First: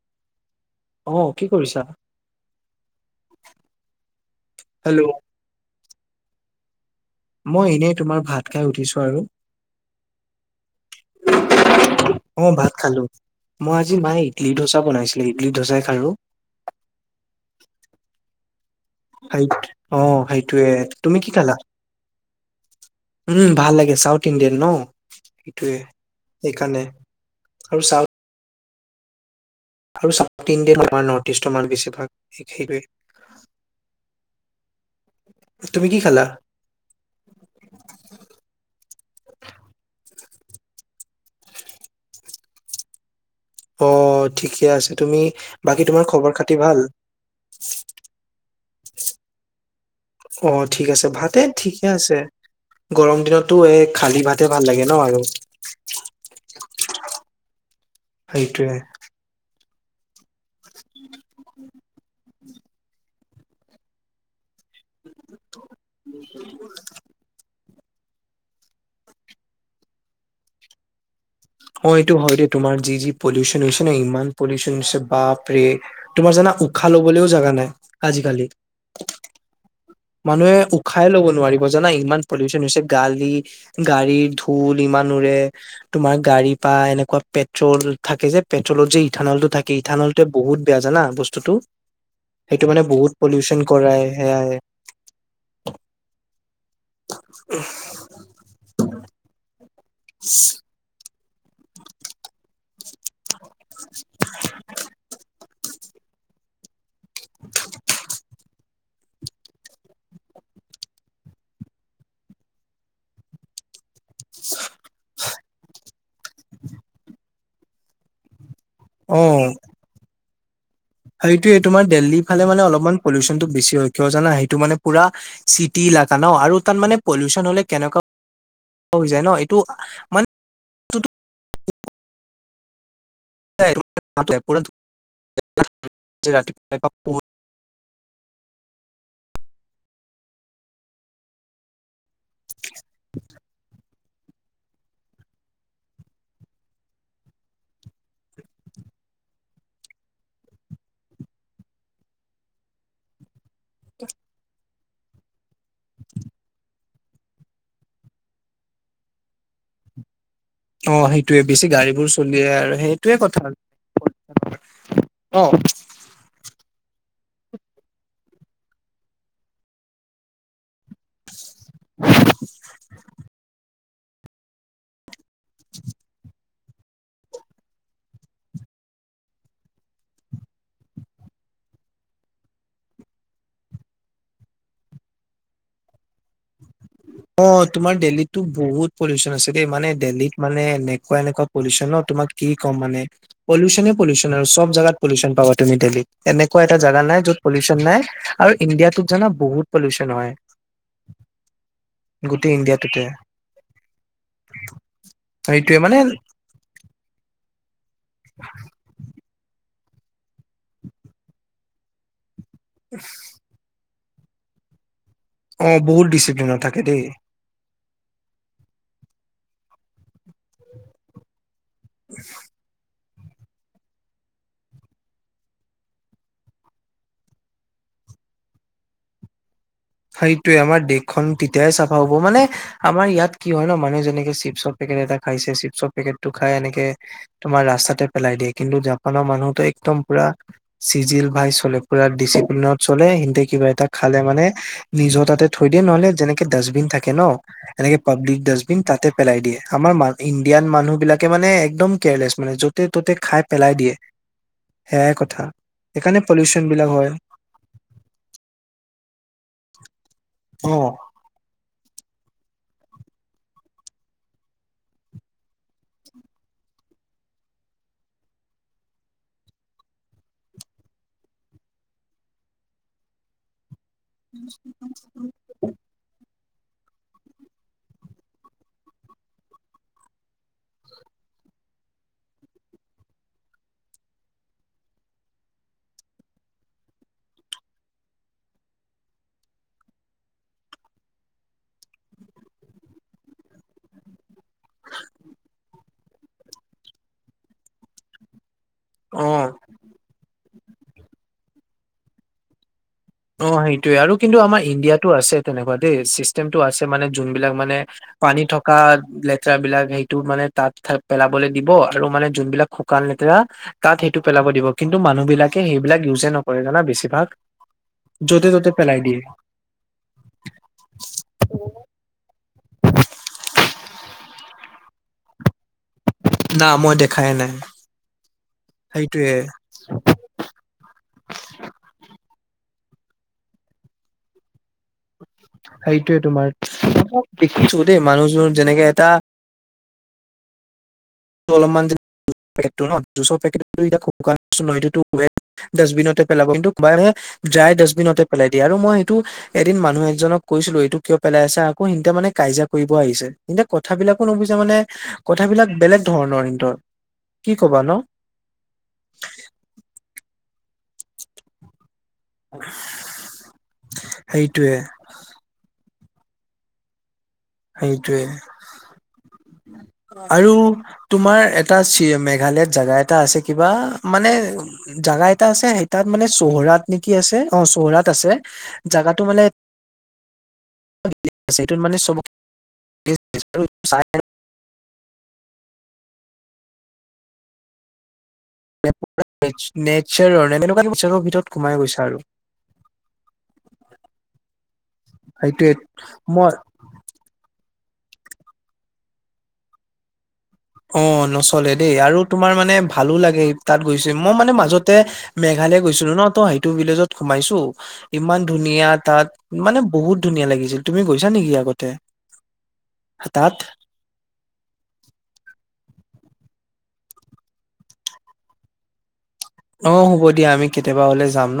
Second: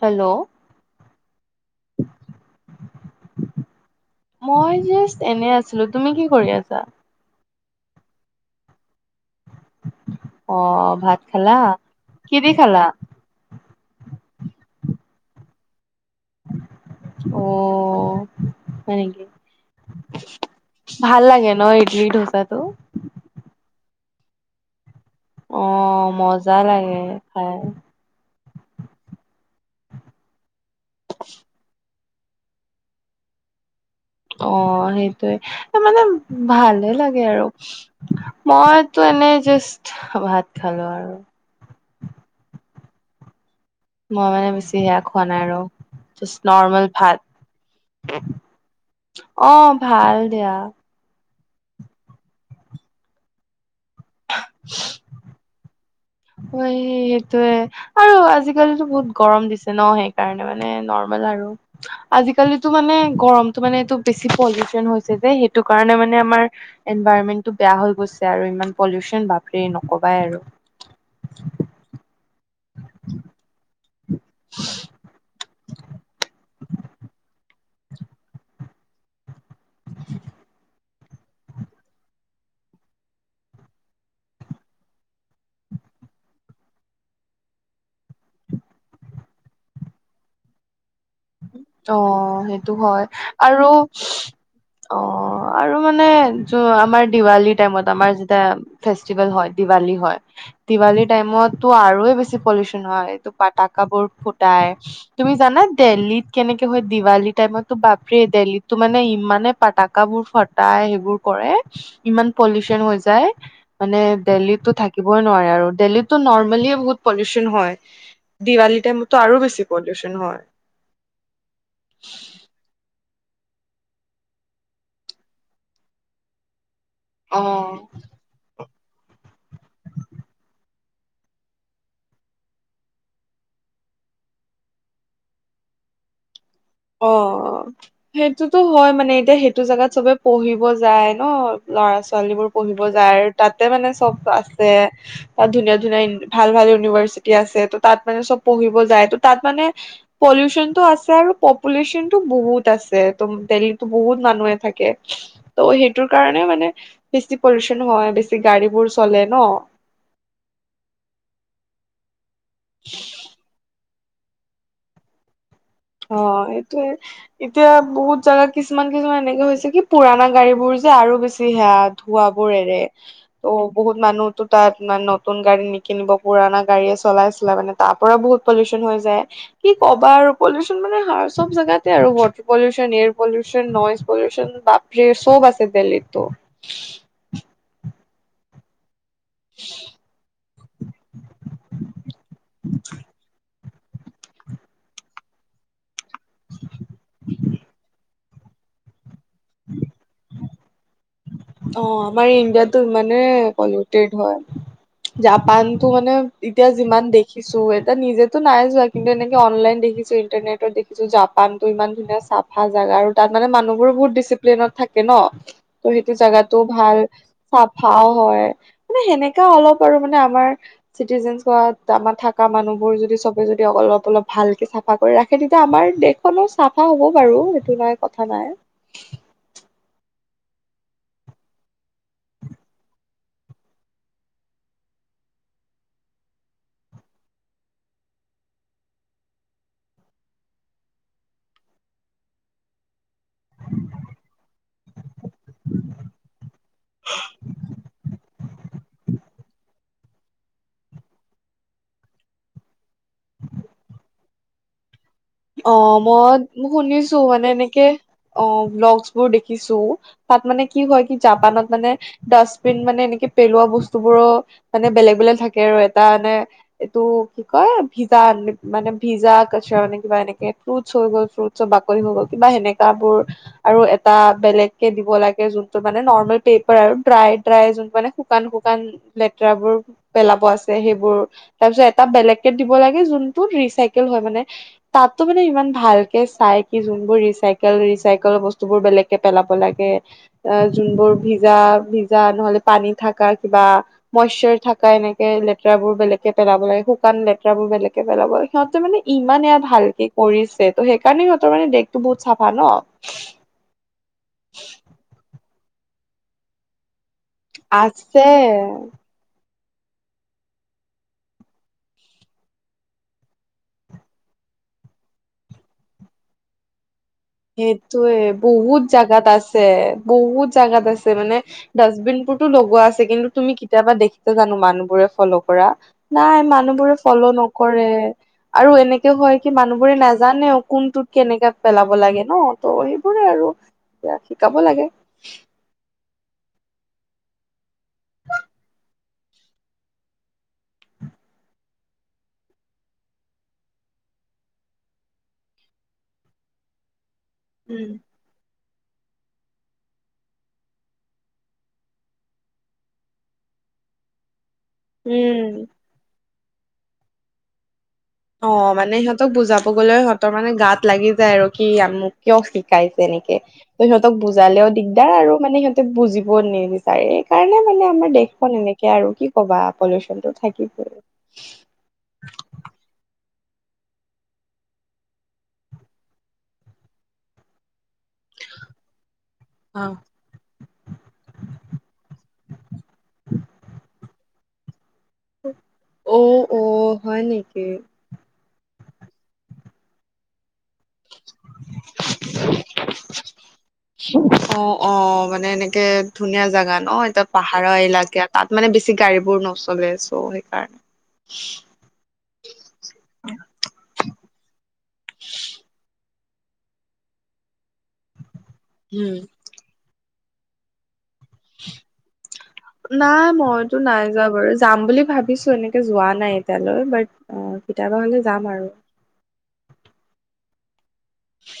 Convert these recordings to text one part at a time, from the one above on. Hello অ কি কৰিছা মই হেল্ল' জাষ্ট এনে আ ছিলো তুমি কি কৰি আছা? মই এনেই তোমাৰ ভাত খাই উঠিছো আৰু। অ' ভাত খালা কি অ দি ভাত খালা? খালো মই আজি মায়ে ইডলি ধোচা বনাইছিলে ইডলি ধোচাই খালো অঁ হয় নেকি? সেই অ সেইটোয়ে তুমি ভাল কি লাগে খালা ন ইডলি ধোচাটো। উম ভাল লাগে, চাউথ ইণ্ডিয়ান ন' অ সেইটোৱে মজা সেইকাৰণে লাগে খাই আৰু চাউ আৰু চাউথ ইণ্ডিয়ান আমাৰ নৰ্থ ইষ্টৰ মানু বেছিভাগ সেইটোৱে অঁ সেইটয়ে তুমি কি মানে খালা ভালে লাগে আৰু মইতো এনে জাষ্ট ভাত খালো আৰু। অ মই মানে ঠিকে বেছি আছে সেয়া তুমি খোৱা নাই আৰু বাকী তোমাৰ খবৰ জাষ্ট খাতি ভাল নৰ্মেল ভাত। অঁ ভাল অ দিয়া। ঠিক আছে, ভাতে ঠিকে আছে গৰম দিনতটো এক খালী ভাতে ভাল লাগে ন আৰু। অঁ সেই সেটোয়ে আৰু সেইটোয়ে আজিকালি বহুত গৰম দিছে ন সেইকাৰণে মানে ন ৰ্মেল আৰু আজি কালিটো মানে গৰমটো মানে টো বেছি পলিওচন হৈছে যে সেইটো কাৰণে মানে আমাৰ এনভাইৰনমেন্টটো বেয়া হৈ গৈছে আৰু ইমান পলিউচন বাপৰে নকবাই আৰু। অঁ এইটো হয় দেই তোমাৰ যি যি পলিউচন হৈছে কিন্তু ইমান পলিউশ্যন হৈছে বাপ ৰে তোমাৰ জানা। উশাহ লবলৈও জাগা নাই আজিকালি মানুহে উ উশাই ল'ব নোৱাৰিব জানা ইমান পলিউশ্যন হৈছে গাড়ী গাড়ীৰ ধূল ইমান উৰে তোমাৰ। গাড়ী পাই এনেকুৱা পেট্ৰল থাকে যে পেট্ৰলতৰ যে ইথানলটো থাকে ইথানলটো বহুত বেয়া জানা বস্তু। বস্তুটো অ সেইটো মানে বহুত পলিউশ্যন কৰাই সেয়াই। অহ আৰু মানে য আমাৰ দিৱালি টাইমত আমাৰ যেতিয়া ফেষ্টিভেল হয় দিৱালী হয় দিৱালী টাইমতো আৰু বেছি। পলিউশ্যন হয় এইটো পাতাকাবোৰ ফুটাই তুমি জানা। দেল্লীত কেনেকে হয় দিৱালী টাইমতো বাপ ৰে দেলি। তো মানে ইমানে পাতাক বোৰ ফটাই সেইবোৰ কৰে ইমান পলিউশ্যন হৈ যায়। মানে দিল্লীতো থাকিবই নোৱাৰে আৰু দিল্লীতো নৰ্মেলিয়ে বহুত পলিউশ্যন। হয় দিৱালী টাইমতো আৰু বেছি পলিউশ্যন হয়। এইটো তোমাৰ দিল্লী ফালে মানে অলপমান। পলিউশ্যচনতটো বেছি হয় কিয় জানা সেইটো মানে পোৰা চিটি ইলাকা ন আৰু তাত মানে। পলিউশ্যন হলে অ কেনে কুৱা হৈ যায় ন এইটো মা [unintelligible] যে ৰাতি অ অ। সেইটোতো হয় মানে এতিয়া সেইটো জেগাত চবে পঢ়িব যায় ন ল'ৰা ছোৱালী বোৰ পঢ়িব যায়। তাতে মানে চব আছে। তাত ধুনীয়া ধুনীয়া ভাল ভাল ইউনিভাৰ্চিটি আছে ত' তাত মানে চব পঢ়িব যায় ত তাত মানে। পলিউশ্যন টো আছে আৰু পপুলেশ্বন টো বহুত আছে ত দেল্লী বহুত মানুহে থাকে। ত' সেইটোৰ কাৰণে মানে বেছি পলিউশ্যন হয় বেছি গাড়ী বোৰ চলে ন অ সেইটোৱে বেছি গাড়ীবোৰ চলিয়ে আৰু সেইটোৱে কথা। অহ অ এইটোয়ে এতিয়া বহুত জাগা কিছুমান কিছুমান এনেকে হৈছে কি পোৰণা গাড়ী বোৰ। যে আৰু বেছি সেয়া ধোঁৱা বোৰে ত' বহুত মানুহতো তাত মানুহ নতুন গাড়ী নিকিনিব পুৰণা গাড়ীয়ে চলাইছে। চলাই মানে তাৰ পৰাও বহুত পলিউশ্যন হৈ যায় কি কবা আৰু। পলিউশ্যন মানে হয় চব জেগাতে আৰু water pollution air pollution noise pollution বা। হে চব আছে দিল্লীতটো অ তোমাৰ দিল্লীটো বহুত। পলিউশ্যন আছে দেই মানে দিল্লীত মানে এনেকুৱা এনেকুৱা পলিউশ্যন ন তোমাক কি ক'ম মানে। পলিউশ্যনে পলিউশ্যনে আৰু চব জাগাত পলিউশ্যন পাবা তুমি দিল্লীত এনেকুৱা এটা জেগা নাই যত পলিউশ্যন নাই। আৰু ইণ্ডিয়াটোত জানা বহুত পলিউশ্যন হয়। অহ আমাৰ গোটেই ইণ্ডিয়াটো ইণ্ডিয়াটোতে ইমানে পলিউটেড হয় সেইটোয়ে জাপানতটো মানে মানে্ এতিয়া যিমান দেখিছোঁ এতিয়া নিজেতো নাই যোৱা কিন্তু এনেকে অনলাইন দেখিছোঁ। ইন্টাৰনেট দেখিছো জাপানতো ইমান ধুনীয়া চাফা জাগা আৰু তাত মানে মানুহবোৰ বহুত দিচি প্লেনত থাকে ন অ', ত বহুত সেইটো জাগাটো ডিচিপ্লিনত থাকে ভাল। দেই। চাফাও হয় মানে সেনেকা অলপ আৰু মানে আমাৰ চিটিজেন। যা আমাৰ থাকা মানুহ বোৰ যদি চব। যদি অলপ অলপ ভালকে চাফা কৰি ৰাখে তেতিয়া আমাৰ দেশখনো চাফা হ'ব বাৰু সেইটো নাই কথা নাই। সেইটোৱে আমাৰ দেশখন তেতিয়াই চাফা হব মানে। আমাৰ ইয়াত কি হয় ন মানুহে যেনেকে চিপছৰ পেকেট এটা খাইছে চিপছৰ পেকেটতো খাই এনেকে। তোমাৰ ৰাস্তাতে পেলাই দিয়ে কিন্তু জাপানৰ মানুহতো একদম পুৰা। চিজিল ভাই চলে পুৰা ডিচিপ্লনত চলে সতে কিবা এটা খালে মানে। নিজৰ তাতে থৈ দিয়ে নহলে যেনেকে ডাষ্টবিন থাকে ন। এনেকে পাব্লিক ডাষ্টবিন তাতে পেলাই দিয়ে আমাৰ মা। ইণ্ডিয়ান মানুহ বিলাকে মানে একদম কেয়াৰলেছ মানে য'তে ত'তে খাই পেলাই দিয়ে। সেয় কথ। অ মই শুনিছো মানে এনেকে অ ভ্লগছ বোৰ দেখিছোঁ। তাত মানে অ কি হয় কি জাপানত মানে। ডাষ্টবিন মানে এনেকে পেলোৱা বস্তুবোৰো মানে বেলেগ বেলেগ থাকে আৰু এটা মানে। এইটো কি কয় ভিজা মানে ভিজা কছে মানে। কিবা এনেকে ফ্ৰুটছ হৈ গ'ল ফ্ৰুটছৰ বাকলি হৈ গ'ল কিবা সেনেকা বোৰ আৰু। টা বেলেগ কে দিব লাগে যোনটো মানে নৰ্মেল পেপাৰ আৰু ড্ৰাই ড্ৰাই যোনটো মানে শুকান শুকান। লেতেৰাবোৰ। পেলাব আছে সেইবোৰ তাৰ পিছত এটা বেলেক দিব লাগে যোনটোত ৰিচাইকেল হয় মানে। তাতো মানে ইমান ভালকে চাই কি যোনবোৰ ৰিচাইকেল ৰিচাইকেলৰ বস্তু বোৰ বেলেগকে পেলাব লাগে। আহ যোনবোৰ ভিজা ভিজা নহলে পানী থকা কিবা। মইশ্বাৰ থকা এনেকে লেতেৰাবোৰ বেলেগকে পেলাব লাগে শুকান লেতেৰাবোৰ বেলেগ। পেলাব সিহঁতে মানে ইমান অ এয়া ভালকে। কৰিছে ত সেইকাৰণে সিহতৰ মানে দেশতো বহুত চাফা ন। অ সেইটোৱে আৰু কিন্তু আমাৰ ইণ্ডিয়াতটো আছে তেনেকুৱা দেই চিষ্টেমটো আছে। যোনবিলাক মানে পানী থকা। আছে লেতেৰা বিলাক সেইটো মানে তাত পেলাবলৈ দিব আৰু মানে যোনবিলাক শুকান লেতেৰা। তাত সেইটো পেলাব দিব কিন্তু মানুহ বিলাকে সেইবিলাক ইউজে নকৰে জানা বেছিভাগ। সেইটোয়ে য'তে ত'তে বহুত পেলাই দিয়ে। জাগাত আছে বহুত জাগাত আছে মানে। ডাষ্টবিনবোৰতো লগোৱা আছে কিন্তু তুমি কেতিয়াবা দেখিছা জানো মানুহবোৰে ফল' কৰা। নাই না মই মানুহবোৰে ফল' দেখাই নাই নকৰে আৰু এনেকে সেইটোয়ে হয় কি মানুহবোৰে নাজা। জানেও কোনটোত কেনেকে পেলাব লাগে ন ত' সেইবোৰে আৰু এ শিকাব লাগে। সেইটোয়ে তোমাৰ দেখিছো দেই মানুহজোৰ যেনেকে এটা। টো অলমান [unintelligible] ডাষ্টবিনতে পেলাব কিন্তু কবে ড্ৰাই ডাষ্টবিনতে পেলাই দিয়ে আৰু মই এইটো। এদিন মানুহ এজনক কৈছিলো এইটো কিয় পেলাই আছে আকৌ এন্ততে মানে কাজিয়া কৰিব আহিছে এন্তয়া কথ বিলাকো নুবুজে মানে। উম কথাবিলাক বেলেগ ধৰণৰ সিহঁতৰ কি কবা ন। অ মানে সিহঁতক বুজাব গলে। তাৰ মানে গাত লাগি যায় আৰু কি মোক কিয় শিকাইছে এনেকে। ত সিহঁতক বুজালেও সেইটোয়ে দিগদাৰ আৰু মানে সিহঁতেক বুজিবও নেবে। সেই কাৰণে মানে আমাৰ সেইটোয়ে দেশখন এনেকে আৰু কি কবা পলিউচন টো আৰু থাকিবই। তোমাৰ এটা ছি মেঘালয়ত জেগা এটা আছে কিবা মানে। জাগা এটা আছে সেই তাত মানে চহৰাত নি। কি আছে অ চহৰাত আছে জেগাটো মানে। অ সেইটো মানে চবকে। [unintelligible] অ অ হয় নেকি। [unintelligible] নেটচাৰৰ তেনেকুৱাৰ নেচাৰৰ ভিতৰত সোমাই গৈছে আৰু। অ অ মানে সেইটোৱে এনেকে ধুনীয়া মই জোগা ন এ তাত। পাহাৰৰ এলেকা তাত মানে বেছি গাড়ী বোৰ নচলে চ' সেইকাৰণে। অ নচলে দেই আৰু তোমাৰ মানে ভালো লাগে তাত গৈছে মই মানে মাজত মেঘালয় গৈছিলো ন ত সেইটো ভিলেজত সোমাইছো ইমান ধুনীয়া উম তাত মানে বহুত ধুনীয়া লাগিল তুমি গৈছা নেকি আগতে নাই তাত মইতো নাই যোৱা বাৰু যাম বুলি ভাবিছো এনেকে যোৱা নাই এতিয়ালৈ বাট অ কেতিয়াবা যাম আৰু অ হ'ব দিয়া আমি কেতিয়াবা হলে যাম ন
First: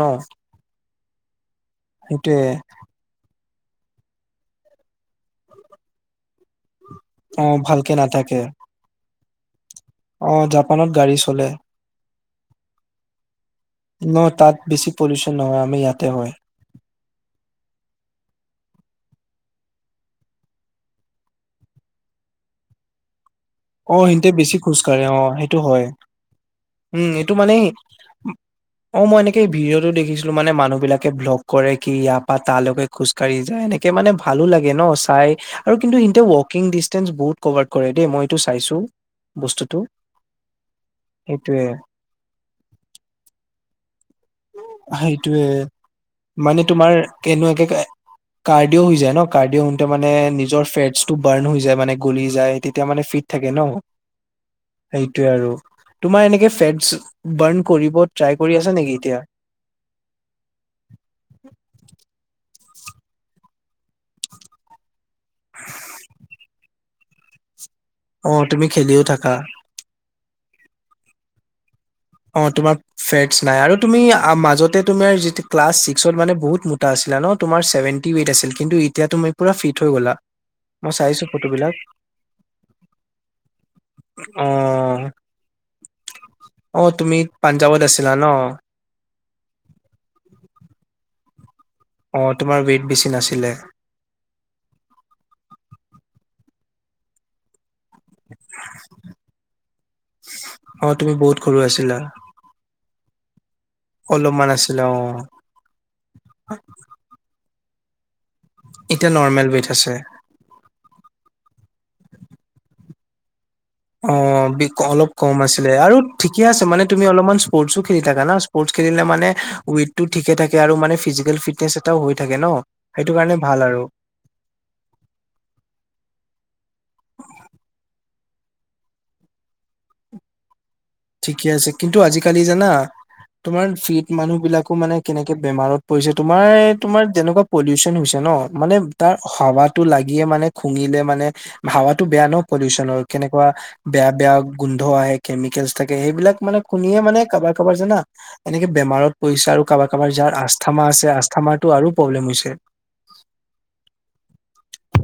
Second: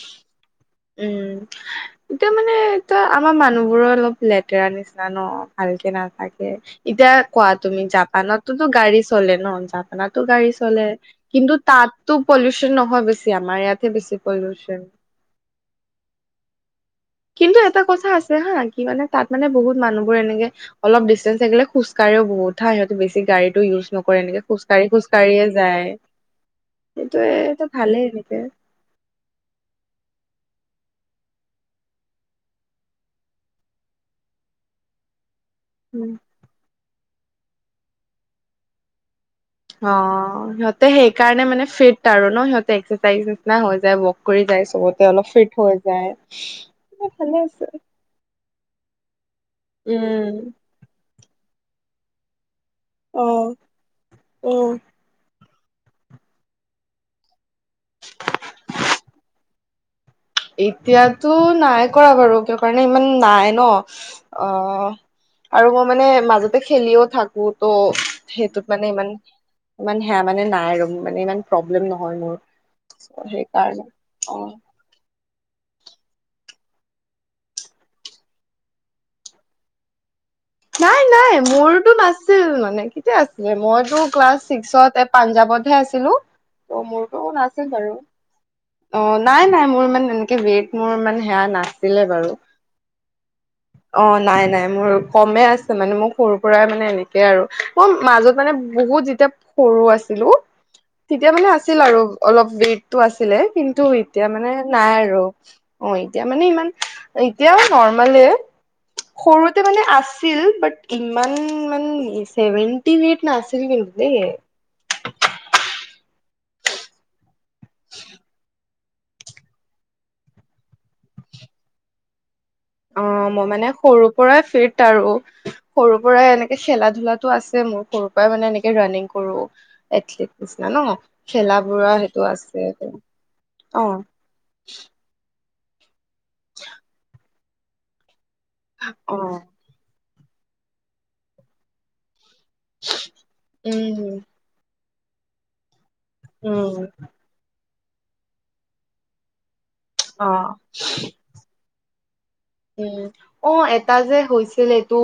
উম এতিয়া সেইটোয়ে মানে ত আমাৰ মানুহ বোৰো অলপ লেতেৰা নিচিনা ন ভালকে নাথাকে এতিয়া অ কোৱা তুমি ভালকে নাথাকে জাপানতোতো গাড়ী চলে ন জ পানাতো অ গাড়ী চলে জাপানত গাড়ী চলে কিন্তু তাততো পলিউচন নহয় বেছি আমাৰ ইয়াত ন তাত বেছি পলিউচন নহয় আমি ইয়াতে হয় কিন্তু এটা কথা আছে হা কি মানে তাত মানে বহুত মানুহবোৰ এনেকে অলপ ডিষ্টেঞ্চ থাকিলে খোজকাঢ় বহতা সিহঁত বেছি গাড়ীত টো ইউজ অ নকৰে সিহতে এনেকে বেছি খোজ কাঢ়ি খোজ কাঢ়ে অ কাঢ়িয়ে সেইটো হয় যায় উম এইটো মানে সেইটোয়েটো ভালেই এনেকে অ মই এনেকে এই ভিডিঅ' টো দেখিছিলো মানে মানুহ বিলাকে ব্লগ কৰে কি ইয়াৰ পৰা তালৈকে খোজকাঢ়ি যায় এনেকে মানে ভালো লাগে ন চাই আৰু কিন্তু উম। এয়া ৱাকিং ডিচষ্টেঞ্চ বহুত কভাৰ কৰে দেই মই এইটো চাইছো বস্তুটো অ সিহতে সেইকাৰণে সেইটোয়ে মানে ফিট আৰু ন সিহঁতে এক্সাৰচাইজ নিচনা হৈ যায় কৰি যায় চবতে অলপ সেইটোয়ে ফিট হৈ যায় মানে তোমাৰ ভালে কেনেকুৱাকে আছে কাৰ্ডিঅ হৈ যায় ন কাৰ্ডিঅ' হওঁতে মানে উম নিজৰ ফেটটো বাৰ্ণ হৈ যায় মানে গলি যায় তে তেতিয়া মানে অ ফিট থাকে ন অ সেইটোয়ে আৰু তোমাৰ এনেকে ফেটচ বাৰণ কৰিব ট্ৰাই কৰি আছা নেকি এতিয়া এতিয়াতো নাই কৰা বাৰু ক কাৰণে ইমান নাই ন অ আৰু মই মানে মাজতে খেলিও থাকো ত' অ সেইটোত তুমি মানে খেলিও ইমান থাকা ইমান সেয়া মানে নাই আৰু মানে ইমান প্ৰব্লেম নহয় মোৰ অ তোমাৰ ফেটচ নাই আৰু সেইকাৰণে তুমি অ মাজতে তুমাৰ যি ক্লাছছিক্সত মানে বহুত মোটাছিলা ন তোমাৰ চেভেটি ৱেট আছিল কিন্তু এতিয়া তুমি পুৰা ফিট হৈ গ'লা মই নাই চাইছো নাই ফটোবিলাক মোৰতো নাছিল মানে কেতিয়া আছিলে মইতো ক্লাছ অ ছিক্সত পাঞ্জাৱতহে আছিলো অ ত' তুমি মোৰতো নাছিল পাঞ্জাৱত বাৰু আছিলা ন অ নাই নাই মোৰ মানে এনেকে বট মোৰ মানে সেয়া না অ তোমাৰ ৱেইট বেছি নাছিলে অ নাই নাই মোৰ কমে আছে মানে মোক সৰু পৰাই মানে এনে আৰু মই মাজত মানে বহুত যেতিয়া সৰু আছিলো অ তুমি তেতিয়া বহুত মানে সৰু আছিল আছিলা আৰু অলপ ৱেটটো আছিলে কিন্তু এতিয়া অলপমান মানে আছিলা নাই অ আৰু অ এতিয়া মানে ইমান এতিয়াও নৰ্মালে এতিয়া নৰ্মেল সৰুতে ৱেইট মানে আছে আছিল বাট ইমান মানে চেভেনটি ৱেট নাছিল কিন্তু অ দেই। অলপ কম আছিলে আৰু ঠিকে আছে মানে তুমি অলপমান স্পৰ্টছো খেলি থাকা না স্পৰ্ট খেলিলে মানে ৱেত টো ঠিকে থাকে আৰু মানে ফিজিকেল ফিটনেচ এটাও হৈ থাকে ন অ সেইটো কাৰণে মই ভাল মানে আৰু সৰু পৰাই ফিত আৰু সৰুৰ পৰাই এনেকে খেলা ধূলাটো আছে মোৰ সৰুৰ পৰাই মানে এনেকে ৰানিং কৰো এথলেটিক নিচিনা ন ঠিকে খেলা আছে বুৰা কিন্তু সেইটো আজিকালি আছে জানা তোমাৰ অ' ফিট মানুহ বিলাক একো মানে কেনেকে বেমাৰত পৰিছে তোমাৰ তোমাৰ যেনেকোৱা পলিউচন হৈছে ন মানে তাৰ অ' হাৱাটো লাগিয়ে মানে খুঙিলে মানে হাৱাটো বেয়া ন পলিউশ্যনৰ কেনেকোৱা বেয়া উম বেয়া গোন্ধ আহে কেমিকেলচ থাকে সেইবিলাক মানে উম শুনিয়ে মানে কাৰবাৰ কাৰোবাৰ জানা এনেকে বেমাৰত পইচা আৰু কাৰবাৰ কাৰবাৰ যাৰ অ' আস্থামা আছে আস্থামাটো আৰু প্ৰব্লেম হৈছে উম অ এটা যে হৈছিল এইটো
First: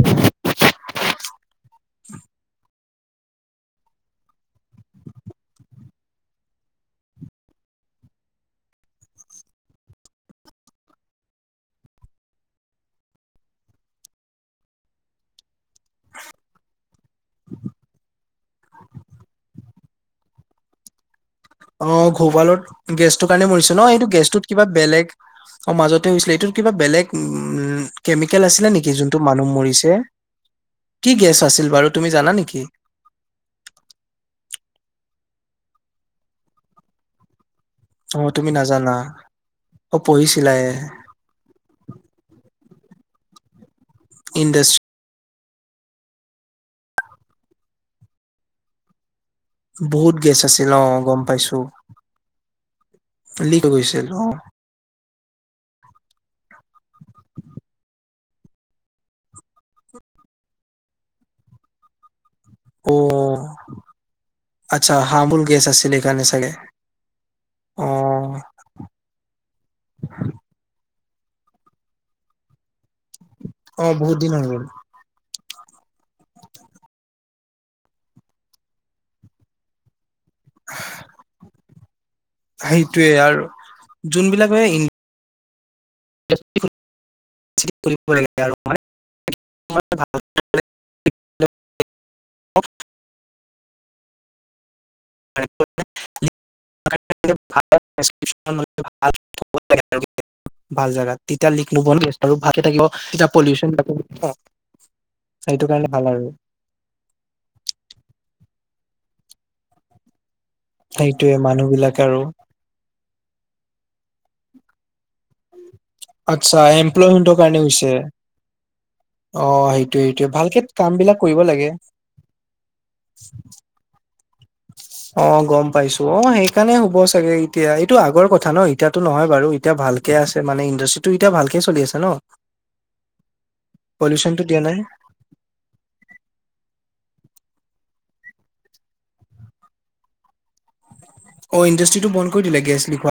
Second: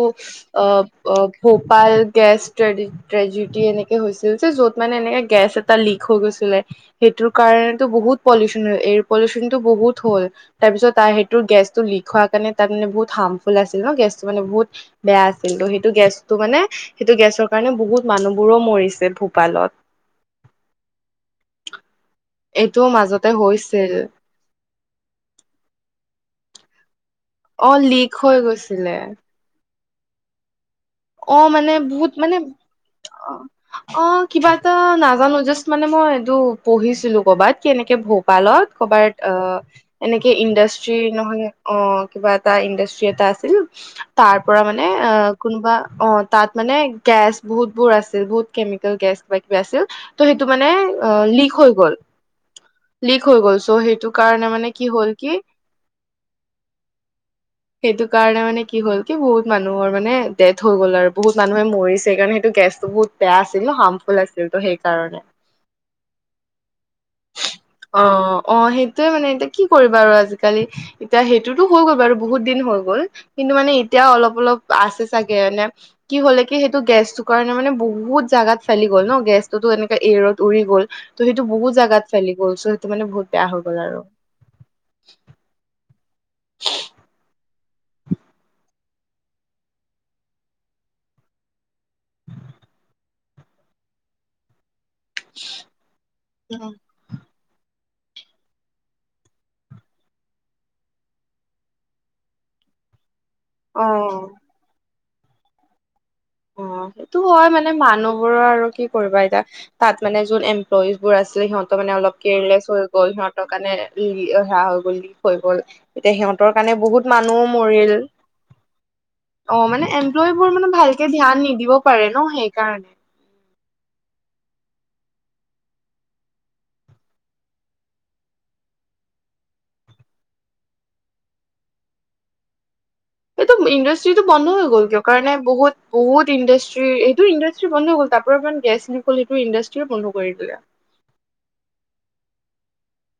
অ অ ভোপাল গেছ ষ্টাডি ট্ৰেজিটি এনেকে হৈছিল যে য'ত মানে এনেকে গেছ এটা লিক হৈ গৈছিলে সেইটোৰ কাৰণেতো বহুত পলিউশ্যন হল এয়াৰ পলিউশ্যনটো বহুত হ'ল তাৰপিছত তাৰ সেইটো গেছটো লিক হোৱাৰ কাৰণে তাৰ মানে বহুত হাৰ্মফুল আছিল ন গেছটো মানে বহুত বেয়া কিন্তু সেইটো গেছটো মানে মানে সেইটো গেছৰ কাৰণে বহুত মানুহ বোৰো মৰিছে ভূপালত অ ভোপালত এইটোও গেছটো মাজতে কাৰণে মৰিছে ন হৈছিল এইটো গেছটোত কিবা বেলেগ অ মাজতে হৈছিলে এইটোত কিবা বেলেগ অ উম লিক হৈ কেমিকেল আছিলে নেকি গৈছিলে যোনটো মানুহ মৰিছে কি গেছ মানে আছিল বাৰু বহুত তুমি জানা মানে নেকি অ অ কিবা এটা নাজানো জাষ্ট মানে মই এইটো পঢ়িছিলো কৰবাত কেনেকে অ' তুমি ভোপালত নাজানা কৰ'বাত অ অ' এনেকে পঢ়িছিলাই ইণ্ডাষ্ট্ৰি নহয় অ কিবা এটা ইণ্ডাষ্ট্ৰি এটা আছিল তাৰ পৰা ইণ্ডাষ্ট মানে অ কোনোবা অ তাত মানে গেছ বহুত বোৰ আছিল বহুত কেমিকেল গেছ কিবা কিবা আছিল বহুত ত' গেছ সেইটো মানে আছিল অ' গম লিক পাইছো হৈ গ'ল লিক হৈ গ'ল চ' সেইটো কাৰণে মানে কি হ'ল কি সেইটো কাৰণে মানে কি হ'ল কি বহুত মানুহৰ মানে ডেথ হৈ গ'ল আৰু বহুত মানুহে মৰিছে কাৰণ সেইটো গেছ বহুত বেয়া অ' আছিল ন হাৰ্মফুল আছিল ত আচ্ছা সেইকাৰণে হাৰ্মফুল গেছ আছিল সেইকাৰণে চাগে অ অ সেইটোৱে মানে এতিয়া কি কৰিবা আৰু আজিকালি এতিয়া সেইটোতো হৈ গ'ল বাৰু বহুত দিন হৈ গ'ল কিন্তু মানে অ' এতিয়া বহুত দিন অলপ হৈ গ'ল অলপ আছে কে এনে কি হ'লে কি সেইটো গেছটোৰ কাৰণে মানে বহুত জাগাত ফেলি গ'ল ন গেছটোতো এনেকা এৰত উৰি গ'ল ত সেইটো বহুত জাগাত ফেলি গ'ল চ' সেইটো মানে সেইটোয়ে বহুত আৰু বেয়া হৈ গ'ল আৰু যোনবিলাকে ই কৰিব লাগে আৰু মানে তোমাৰ [unintelligible] [unintelligible] ভাল জেগাত তেতিয়া লিক হব ভালে থাকিব এতিয়া পলিউচন অ সেইটো কাৰণে ভাল আৰু অ সেইটো হয় মানে মানুহবোৰৰ আৰু কি কৰিবা এতিয়া তাত মানে যোন এন লয়জ বোৰ সেইটোয়ে আছিল মানুহ সিহঁত মানে বিলাক আৰু অলপকে লেজ হৈ গল সিহঁতৰ কাৰণে লি সেয়া হৈ গ'ল হৈ গ'ল এতিয়া সিহঁতৰ আচ্ছা কাৰণে বহুত এমপ্লয়মেন্টৰ মানুহও কাৰণে হৈছে মৰিল অ মানে সেইটোয়ে সেইটোয়ে এমপ্লয় বোৰ মানে কাম ভালকে বিলাক কৰিব ধ্যান লাগে নিদিবও পাৰে ন সেইকাৰণে [unintelligible] [unintelligible] অ গম পাইছো অ সেইকাৰণে হ'ব চাগে এতিয়া এইটো আগৰ কথা ন এতিয়াতো নহয় বাৰু এতিয়া ভালকে আছে মানে ইণ্ডাষ্ট্ৰিটো এতিয়া ভালকে চলি আছে ন এইটো ইণ্ডষ্ট্ৰ্ৰীটো পলিউচনটো বন্ধ দিয়া হৈ নাই গ'ল কিয় কাৰণে বহুত বুহুত ইণ্ডাষ্ট্ৰি এইটো ইণ্ডাষ্ট্ৰি বন্ধ গ'ল তাৰ পৰা ইমান গেছ অকল সেইটো ইণ্ডাষ্ট্ৰিও বন্ধ কৰি দিলে অ ইণ্ডাষ্ট্ৰিটো বন কৰি দিলে গেছ লিক খোৱা